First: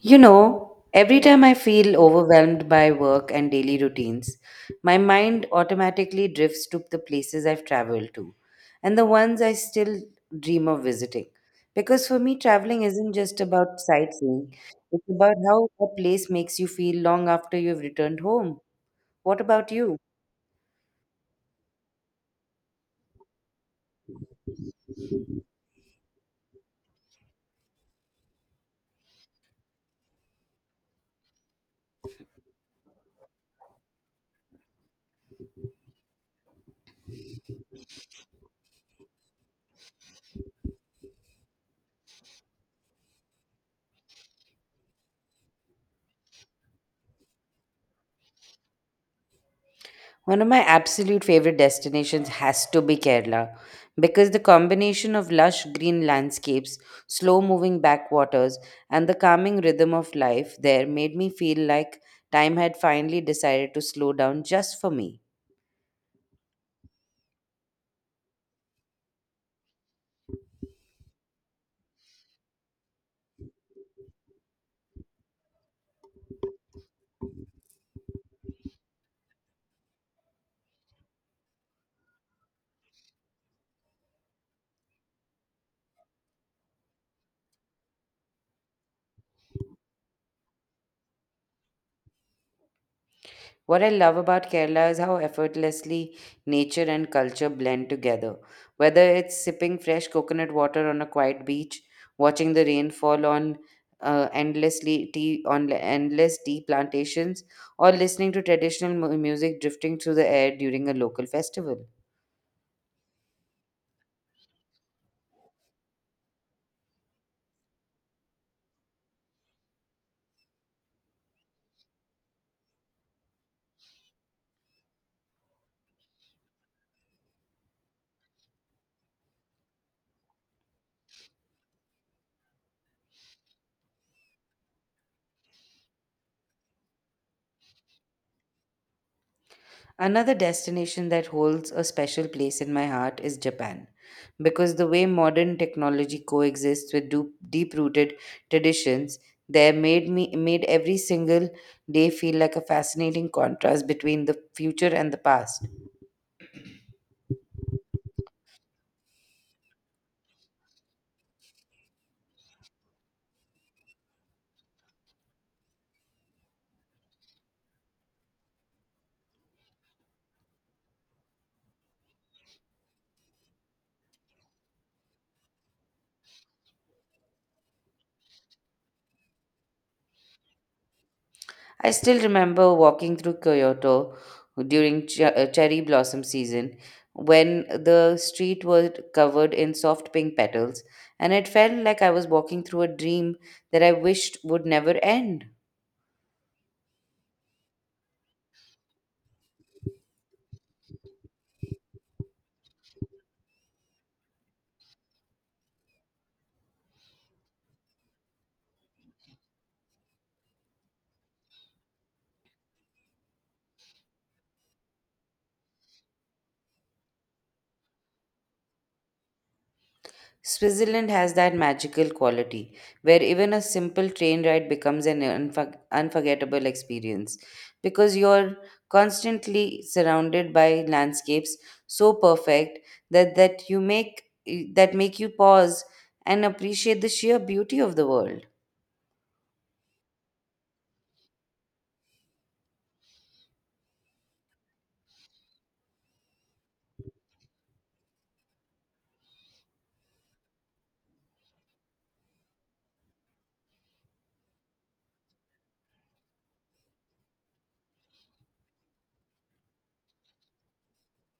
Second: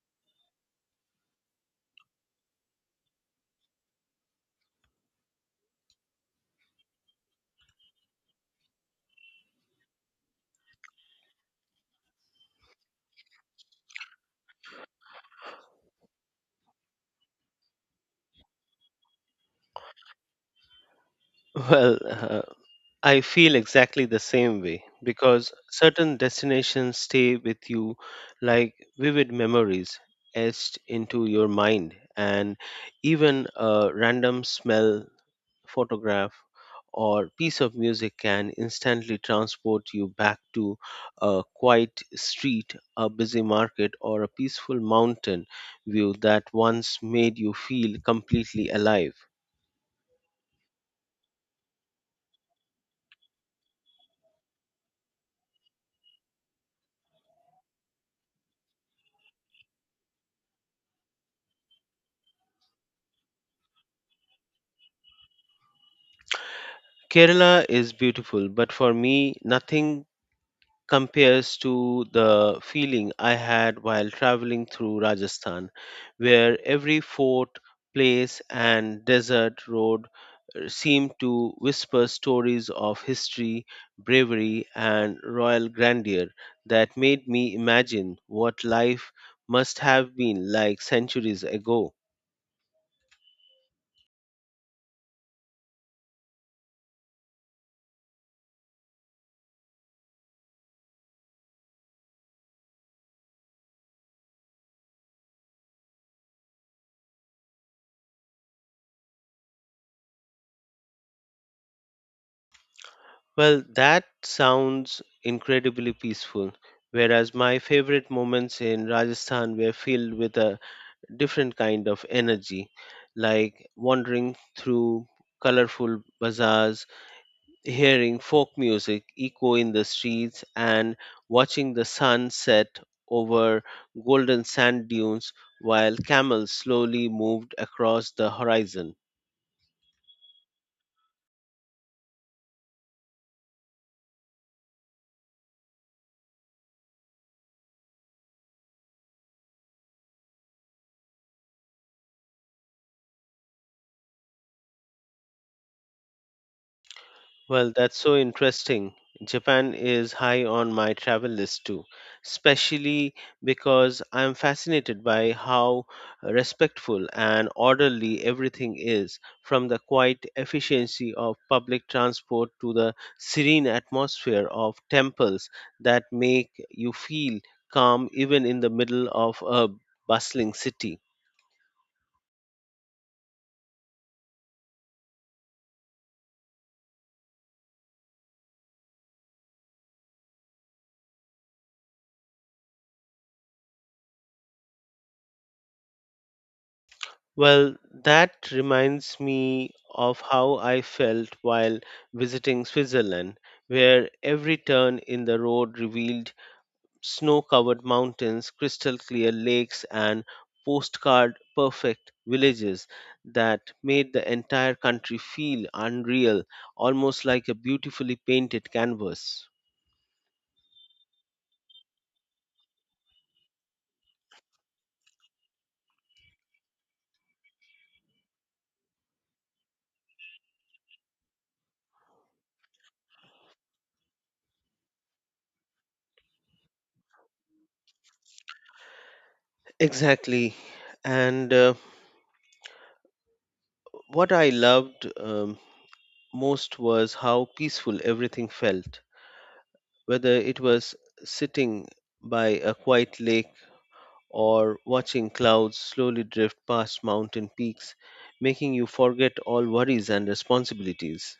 You know, every time I feel overwhelmed by work and daily routines, my mind automatically drifts to the places I've traveled to and the ones I still dream of visiting. Because for me, traveling isn't just about sightseeing, it's about how a place makes you feel long after you've returned home. What about you? Well, I feel exactly the same way because certain destinations stay with you like vivid memories etched into your mind, and even a random smell, photograph, or piece of music can instantly transport you back to a quiet street, a busy market, or a peaceful mountain view that once made you feel completely alive. One of my absolute favorite destinations has to be Kerala, because the combination of lush green landscapes, slow moving backwaters, and the calming rhythm of life there made me feel like time had finally decided to slow down just for me. Kerala is beautiful, but for me, nothing compares to the feeling I had while traveling through Rajasthan, where every fort, place, and desert road seemed to whisper stories of history, bravery, and royal grandeur that made me imagine what life must have been like centuries ago. What I love about Kerala is how effortlessly nature and culture blend together, whether it's sipping fresh coconut water on a quiet beach, watching the rain fall on endlessly tea on endless tea plantations, or listening to traditional music drifting through the air during a local festival. Well, that sounds incredibly peaceful, whereas my favorite moments in Rajasthan were filled with a different kind of energy, like wandering through colorful bazaars, hearing folk music echo in the streets, and watching the sun set over golden sand dunes while camels slowly moved across the horizon. Another destination that holds a special place in my heart is Japan, because the way modern technology coexists with deep rooted traditions there made every single day feel like a fascinating contrast between the future and the past. Well, that's so interesting. Japan is high on my travel list too, especially because I'm fascinated by how respectful and orderly everything is, from the quiet efficiency of public transport to the serene atmosphere of temples that make you feel calm even in the middle of a bustling city. I still remember walking through Kyoto during cherry blossom season, when the street was covered in soft pink petals and it felt like I was walking through a dream that I wished would never end. Well, that reminds me of how I felt while visiting Switzerland, where every turn in the road revealed snow covered mountains, crystal clear lakes, and postcard perfect villages that made the entire country feel unreal, almost like a beautifully painted canvas. Switzerland has that magical quality where even a simple train ride becomes an unforgettable experience, because you're constantly surrounded by landscapes so perfect that that you make that make you pause and appreciate the sheer beauty of the world. Exactly. And what I loved most was how peaceful everything felt, whether it was sitting by a quiet lake or watching clouds slowly drift past mountain peaks, making you forget all worries and responsibilities.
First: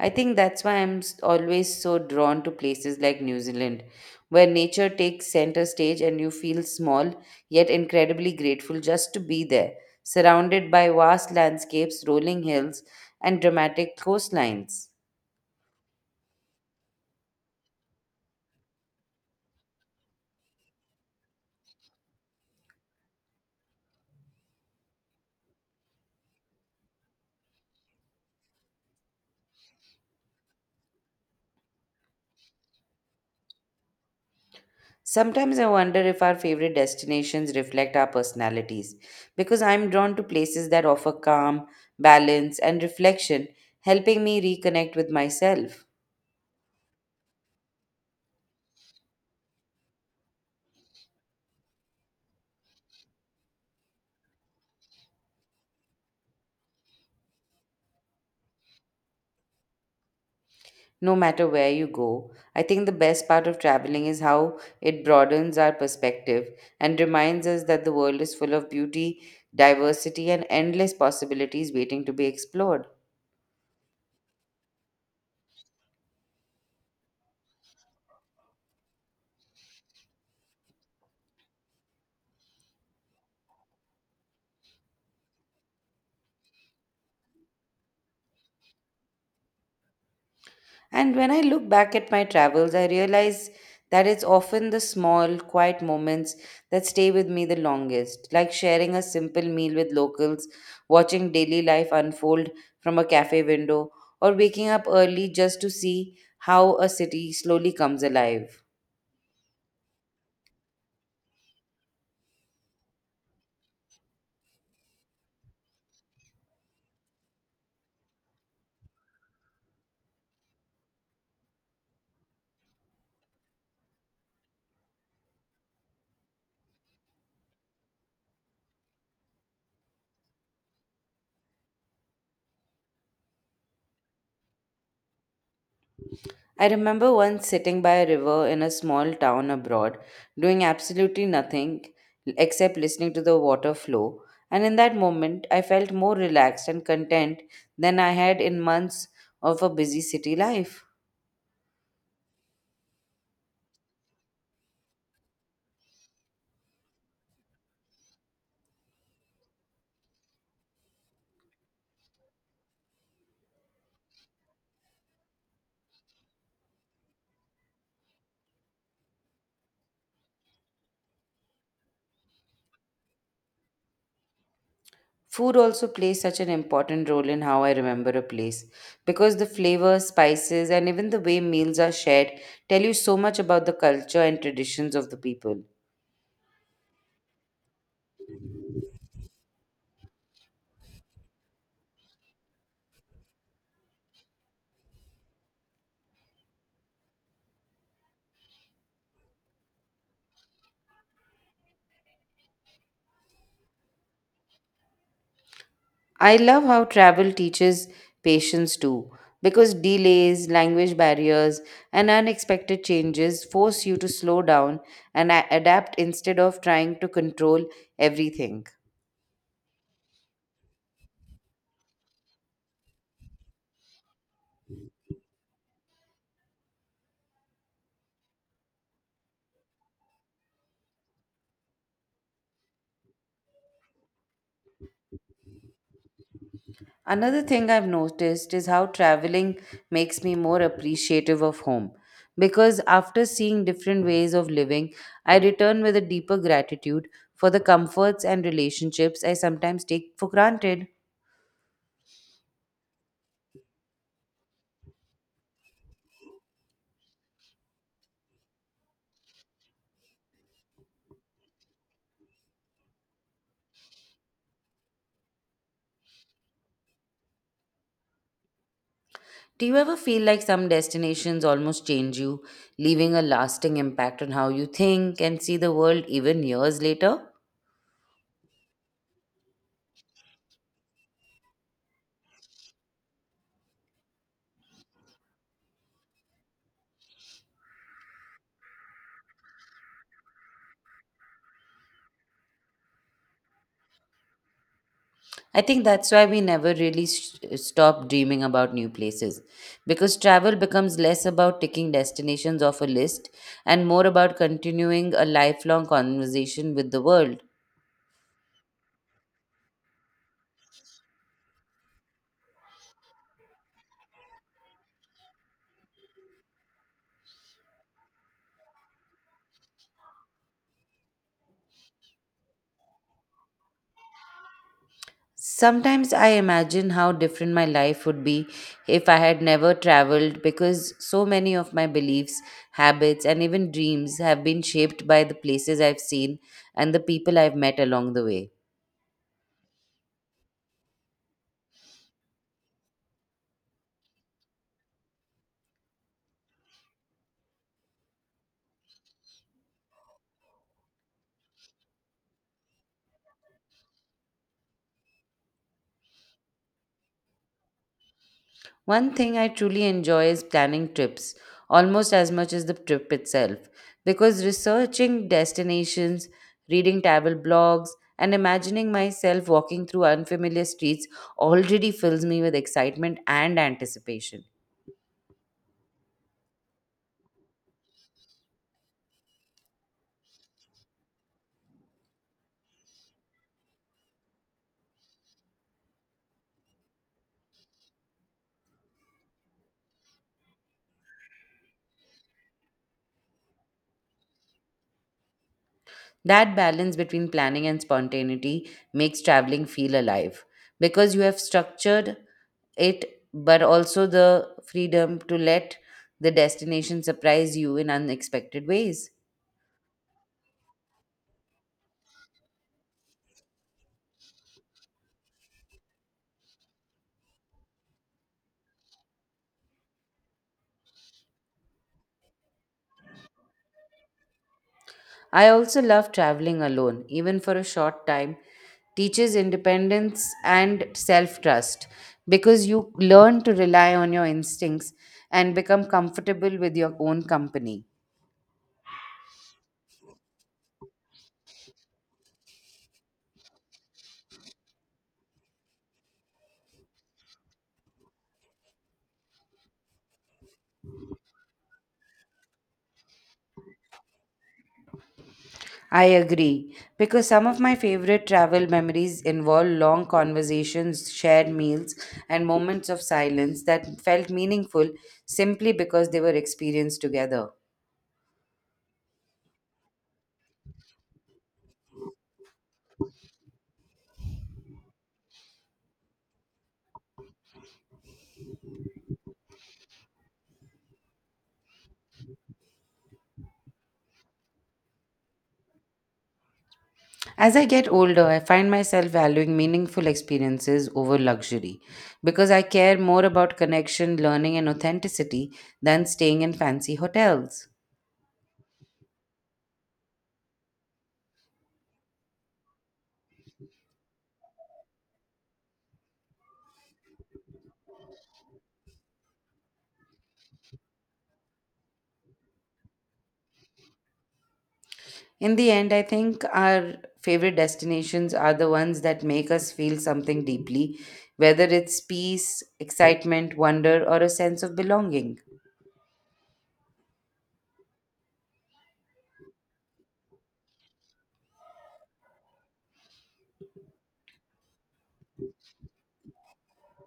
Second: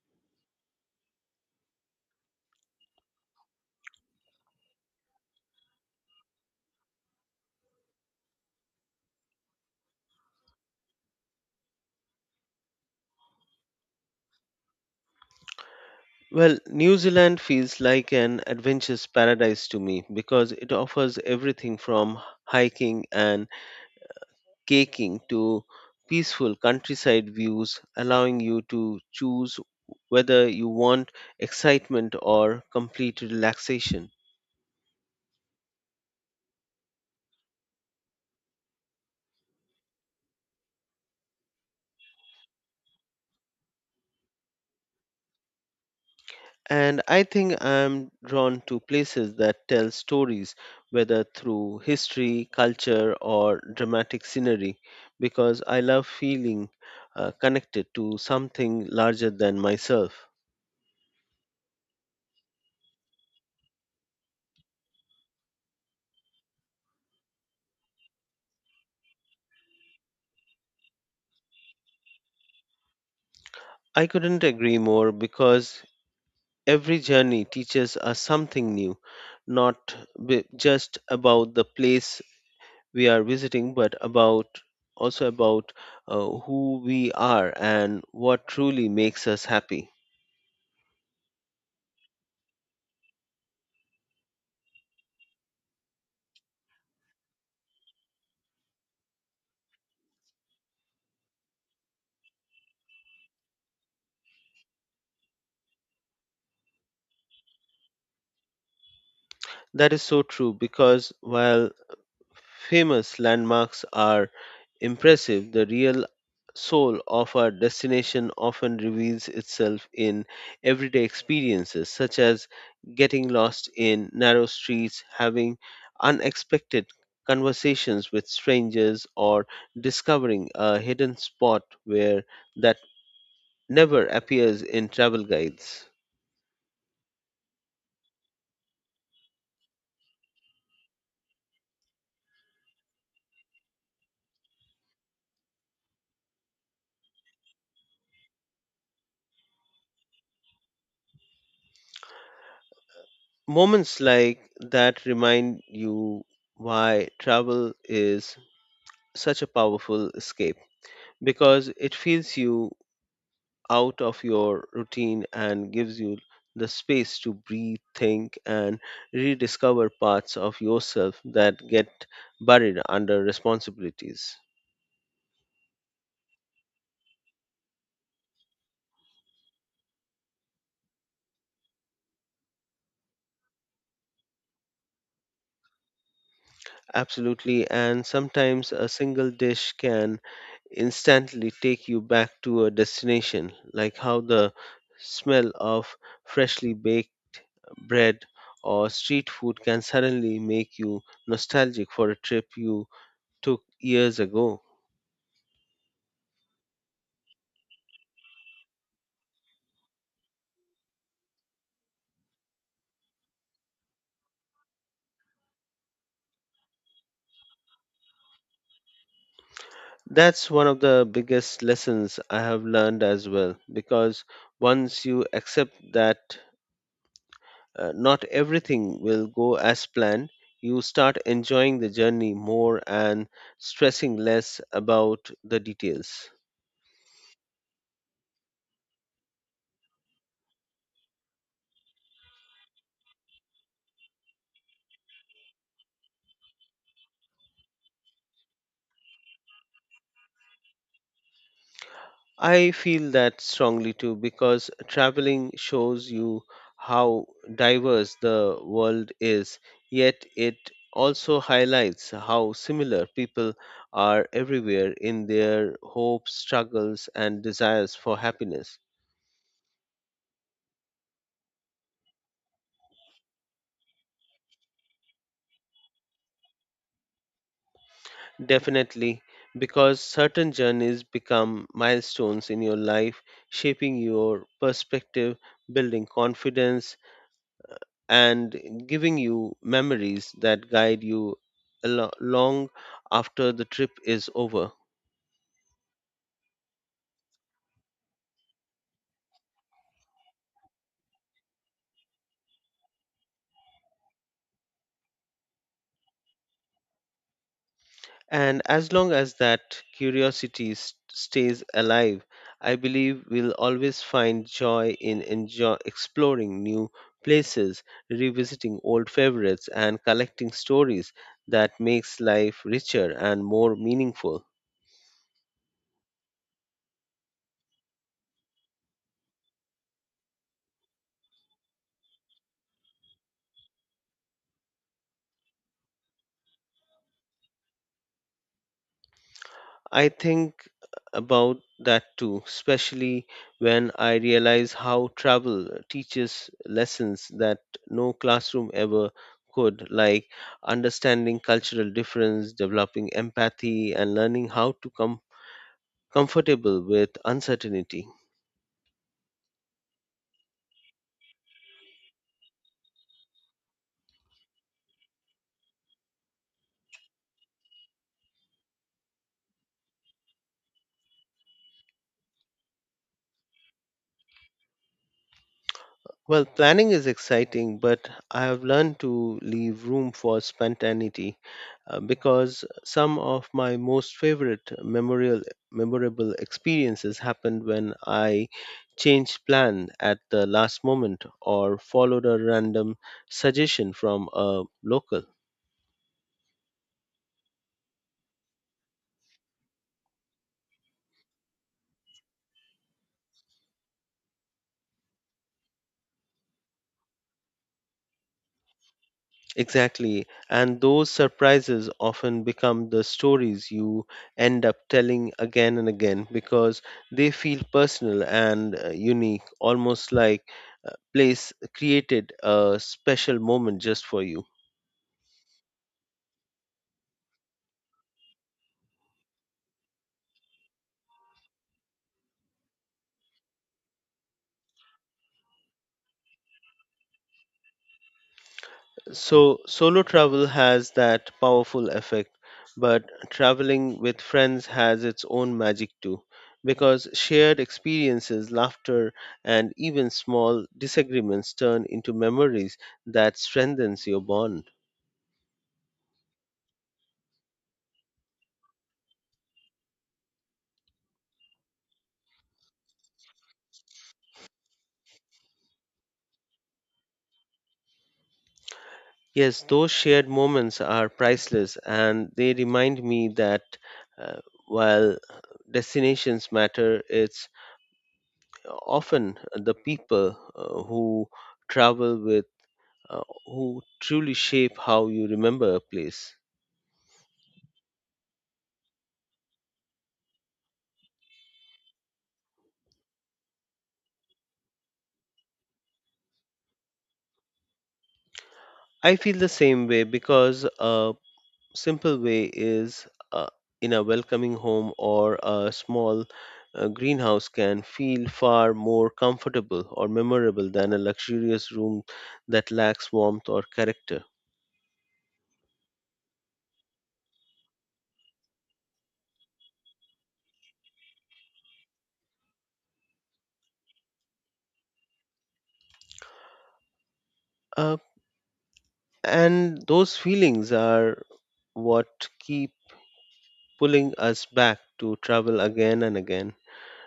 I think that's why I'm always so drawn to places like New Zealand, where nature takes center stage and you feel small yet incredibly grateful just to be there, surrounded by vast landscapes, rolling hills, and dramatic coastlines. Well, New Zealand feels like an adventure's paradise to me because it offers everything from hiking and caking to peaceful countryside views, allowing you to choose whether you want excitement or complete relaxation. Sometimes I wonder if our favorite destinations reflect our personalities, because I'm drawn to places that offer calm, balance, and reflection, helping me reconnect with myself. And I think I'm drawn to places that tell stories, whether through history, culture, or dramatic scenery, because I love feeling connected to something larger than myself. No matter where you go, I think the best part of traveling is how it broadens our perspective and reminds us that the world is full of beauty, diversity, and endless possibilities waiting to be explored. I couldn't agree more because every journey teaches us something new, not just about the place we are visiting, but about also about who we are and what truly makes us happy. And when I look back at my travels, I realize that it's often the small, quiet moments that stay with me the longest, like sharing a simple meal with locals, watching daily life unfold from a cafe window, or waking up early just to see how a city slowly comes alive. That is so true because while famous landmarks are impressive, the real soul of a destination often reveals itself in everyday experiences, such as getting lost in narrow streets, having unexpected conversations with strangers, or discovering a hidden spot where that never appears in travel guides. I remember once sitting by a river in a small town abroad, doing absolutely nothing except listening to the water flow, and in that moment I felt more relaxed and content than I had in months of a busy city life. Moments like that remind you why travel is such a powerful escape, because it feels you out of your routine and gives you the space to breathe, think, and rediscover parts of yourself that get buried under responsibilities. Food also plays such an important role in how I remember a place, because the flavors, spices, and even the way meals are shared tell you so much about the culture and traditions of the people. Absolutely, and sometimes a single dish can instantly take you back to a destination, like how the smell of freshly baked bread or street food can suddenly make you nostalgic for a trip you took years ago. I love how travel teaches patience too, because delays, language barriers, and unexpected changes force you to slow down and adapt instead of trying to control everything. That's one of the biggest lessons I have learned as well, because once you accept that not everything will go as planned, you start enjoying the journey more and stressing less about the details. Another thing I've noticed is how traveling makes me more appreciative of home, because after seeing different ways of living, I return with a deeper gratitude for the comforts and relationships I sometimes take for granted. I feel that strongly too because traveling shows you how diverse the world is, yet it also highlights how similar people are everywhere in their hopes, struggles, and desires for happiness. Do you ever feel like some destinations almost change you, leaving a lasting impact on how you think and see the world even years later? Definitely, because certain journeys become milestones in your life, shaping your perspective, building confidence, and giving you memories that guide you long after the trip is over. I think that's why we never really s stop dreaming about new places, because travel becomes less about ticking destinations off a list and more about continuing a lifelong conversation with the world. And as long as that curiosity stays alive, I believe we'll always find joy in enjoy exploring new places, revisiting old favorites, and collecting stories that makes life richer and more meaningful. Sometimes I imagine how different my life would be if I had never traveled, because so many of my beliefs, habits, and even dreams have been shaped by the places I've seen and the people I've met along the way. I think about that too, especially when I realize how travel teaches lessons that no classroom ever could, like understanding cultural difference, developing empathy, and learning how to come comfortable with uncertainty. One thing I truly enjoy is planning trips, almost as much as the trip itself, because researching destinations, reading travel blogs, and imagining myself walking through unfamiliar streets already fills me with excitement and anticipation. Well, planning is exciting, but I have learned to leave room for spontaneity because some of my most favorite memorable experiences happened when I changed plan at the last moment or followed a random suggestion from a local. That balance between planning and spontaneity makes traveling feel alive, because you have structured it, but also the freedom to let the destination surprise you in unexpected ways. Exactly. And those surprises often become the stories you end up telling again and again because they feel personal and unique, almost like a place created a special moment just for you. I also love traveling alone; even for a short time, teaches independence and self trust, because you learn to rely on your instincts and become comfortable with your own company. So, solo travel has that powerful effect, but traveling with friends has its own magic too, because shared experiences, laughter, and even small disagreements turn into memories that strengthens your bond. I agree, because some of my favorite travel memories involve long conversations, shared meals, and moments of silence that felt meaningful simply because they were experienced together. Yes, those shared moments are priceless, and they remind me that uh, while destinations matter, it's often the people who travel with uh, who truly shape how you remember a place. As I get older, I find myself valuing meaningful experiences over luxury, because I care more about connection, learning, and authenticity than staying in fancy hotels. I feel the same way because a simple way is in a welcoming home or a small greenhouse can feel far more comfortable or memorable than a luxurious room that lacks warmth or character. In the end, I think our favorite destinations are the ones that make us feel something deeply, whether it's peace, excitement, wonder, or a sense of belonging. Uh, and those feelings are what keep pulling us back to travel again and again,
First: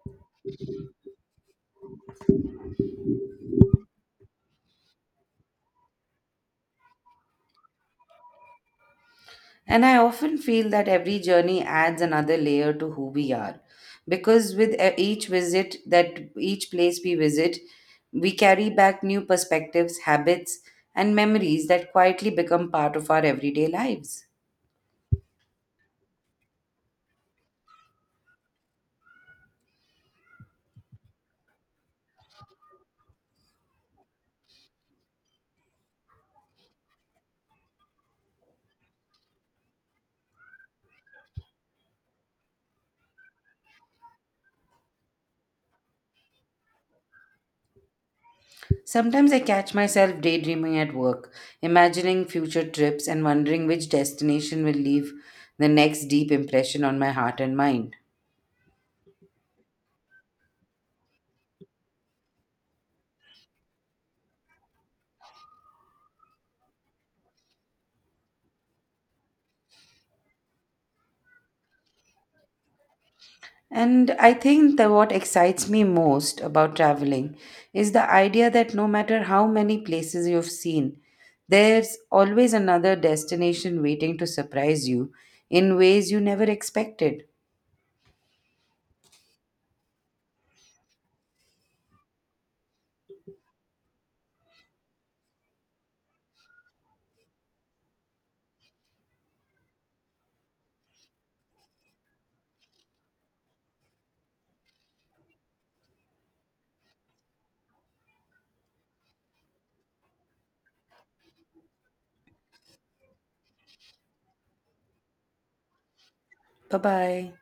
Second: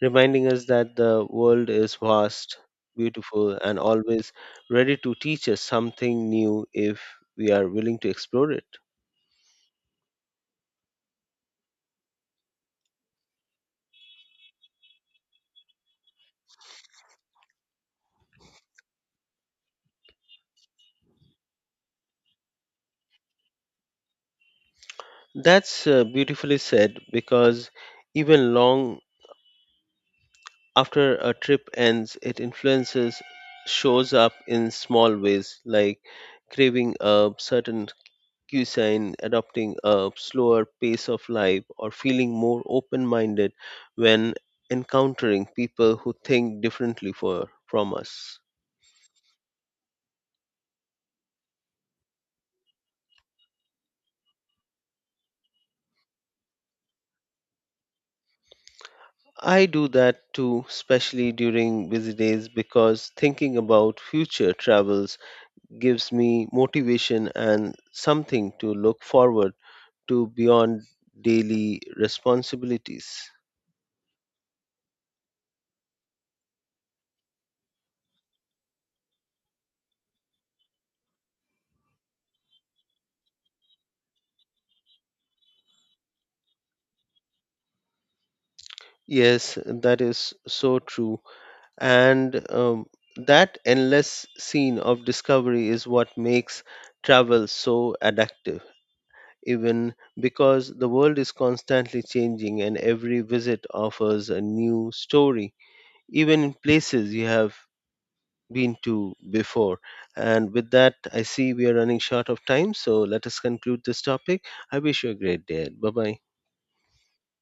reminding us that the world is vast, beautiful, and always ready to teach us something new if we are willing to explore it. And I often feel that every journey adds another layer to who we are, because with each place we visit, we carry back new perspectives, habits, and memories that quietly become part of our everyday lives. That's beautifully said because even long after a trip ends, it influences shows up in small ways like craving a certain cuisine, adopting a slower pace of life, or feeling more open minded when encountering people who think differently from us. Sometimes I catch myself daydreaming at work, imagining future trips and wondering which destination will leave the next deep impression on my heart and mind. I do that too, especially during busy days, because thinking about future travels gives me motivation and something to look forward to beyond daily responsibilities. And I think that what excites me most about traveling is the idea that no matter how many places you've seen, there's always another destination waiting to surprise you in ways you never expected. Yes, that is so true. And that endless scene of discovery is what makes travel so addictive, even because the world is constantly changing and every visit offers a new story, even in places you have been to before. And with that, I see we are running short of time, so let us conclude this topic. I wish you a great day. Bye bye. Bye bye.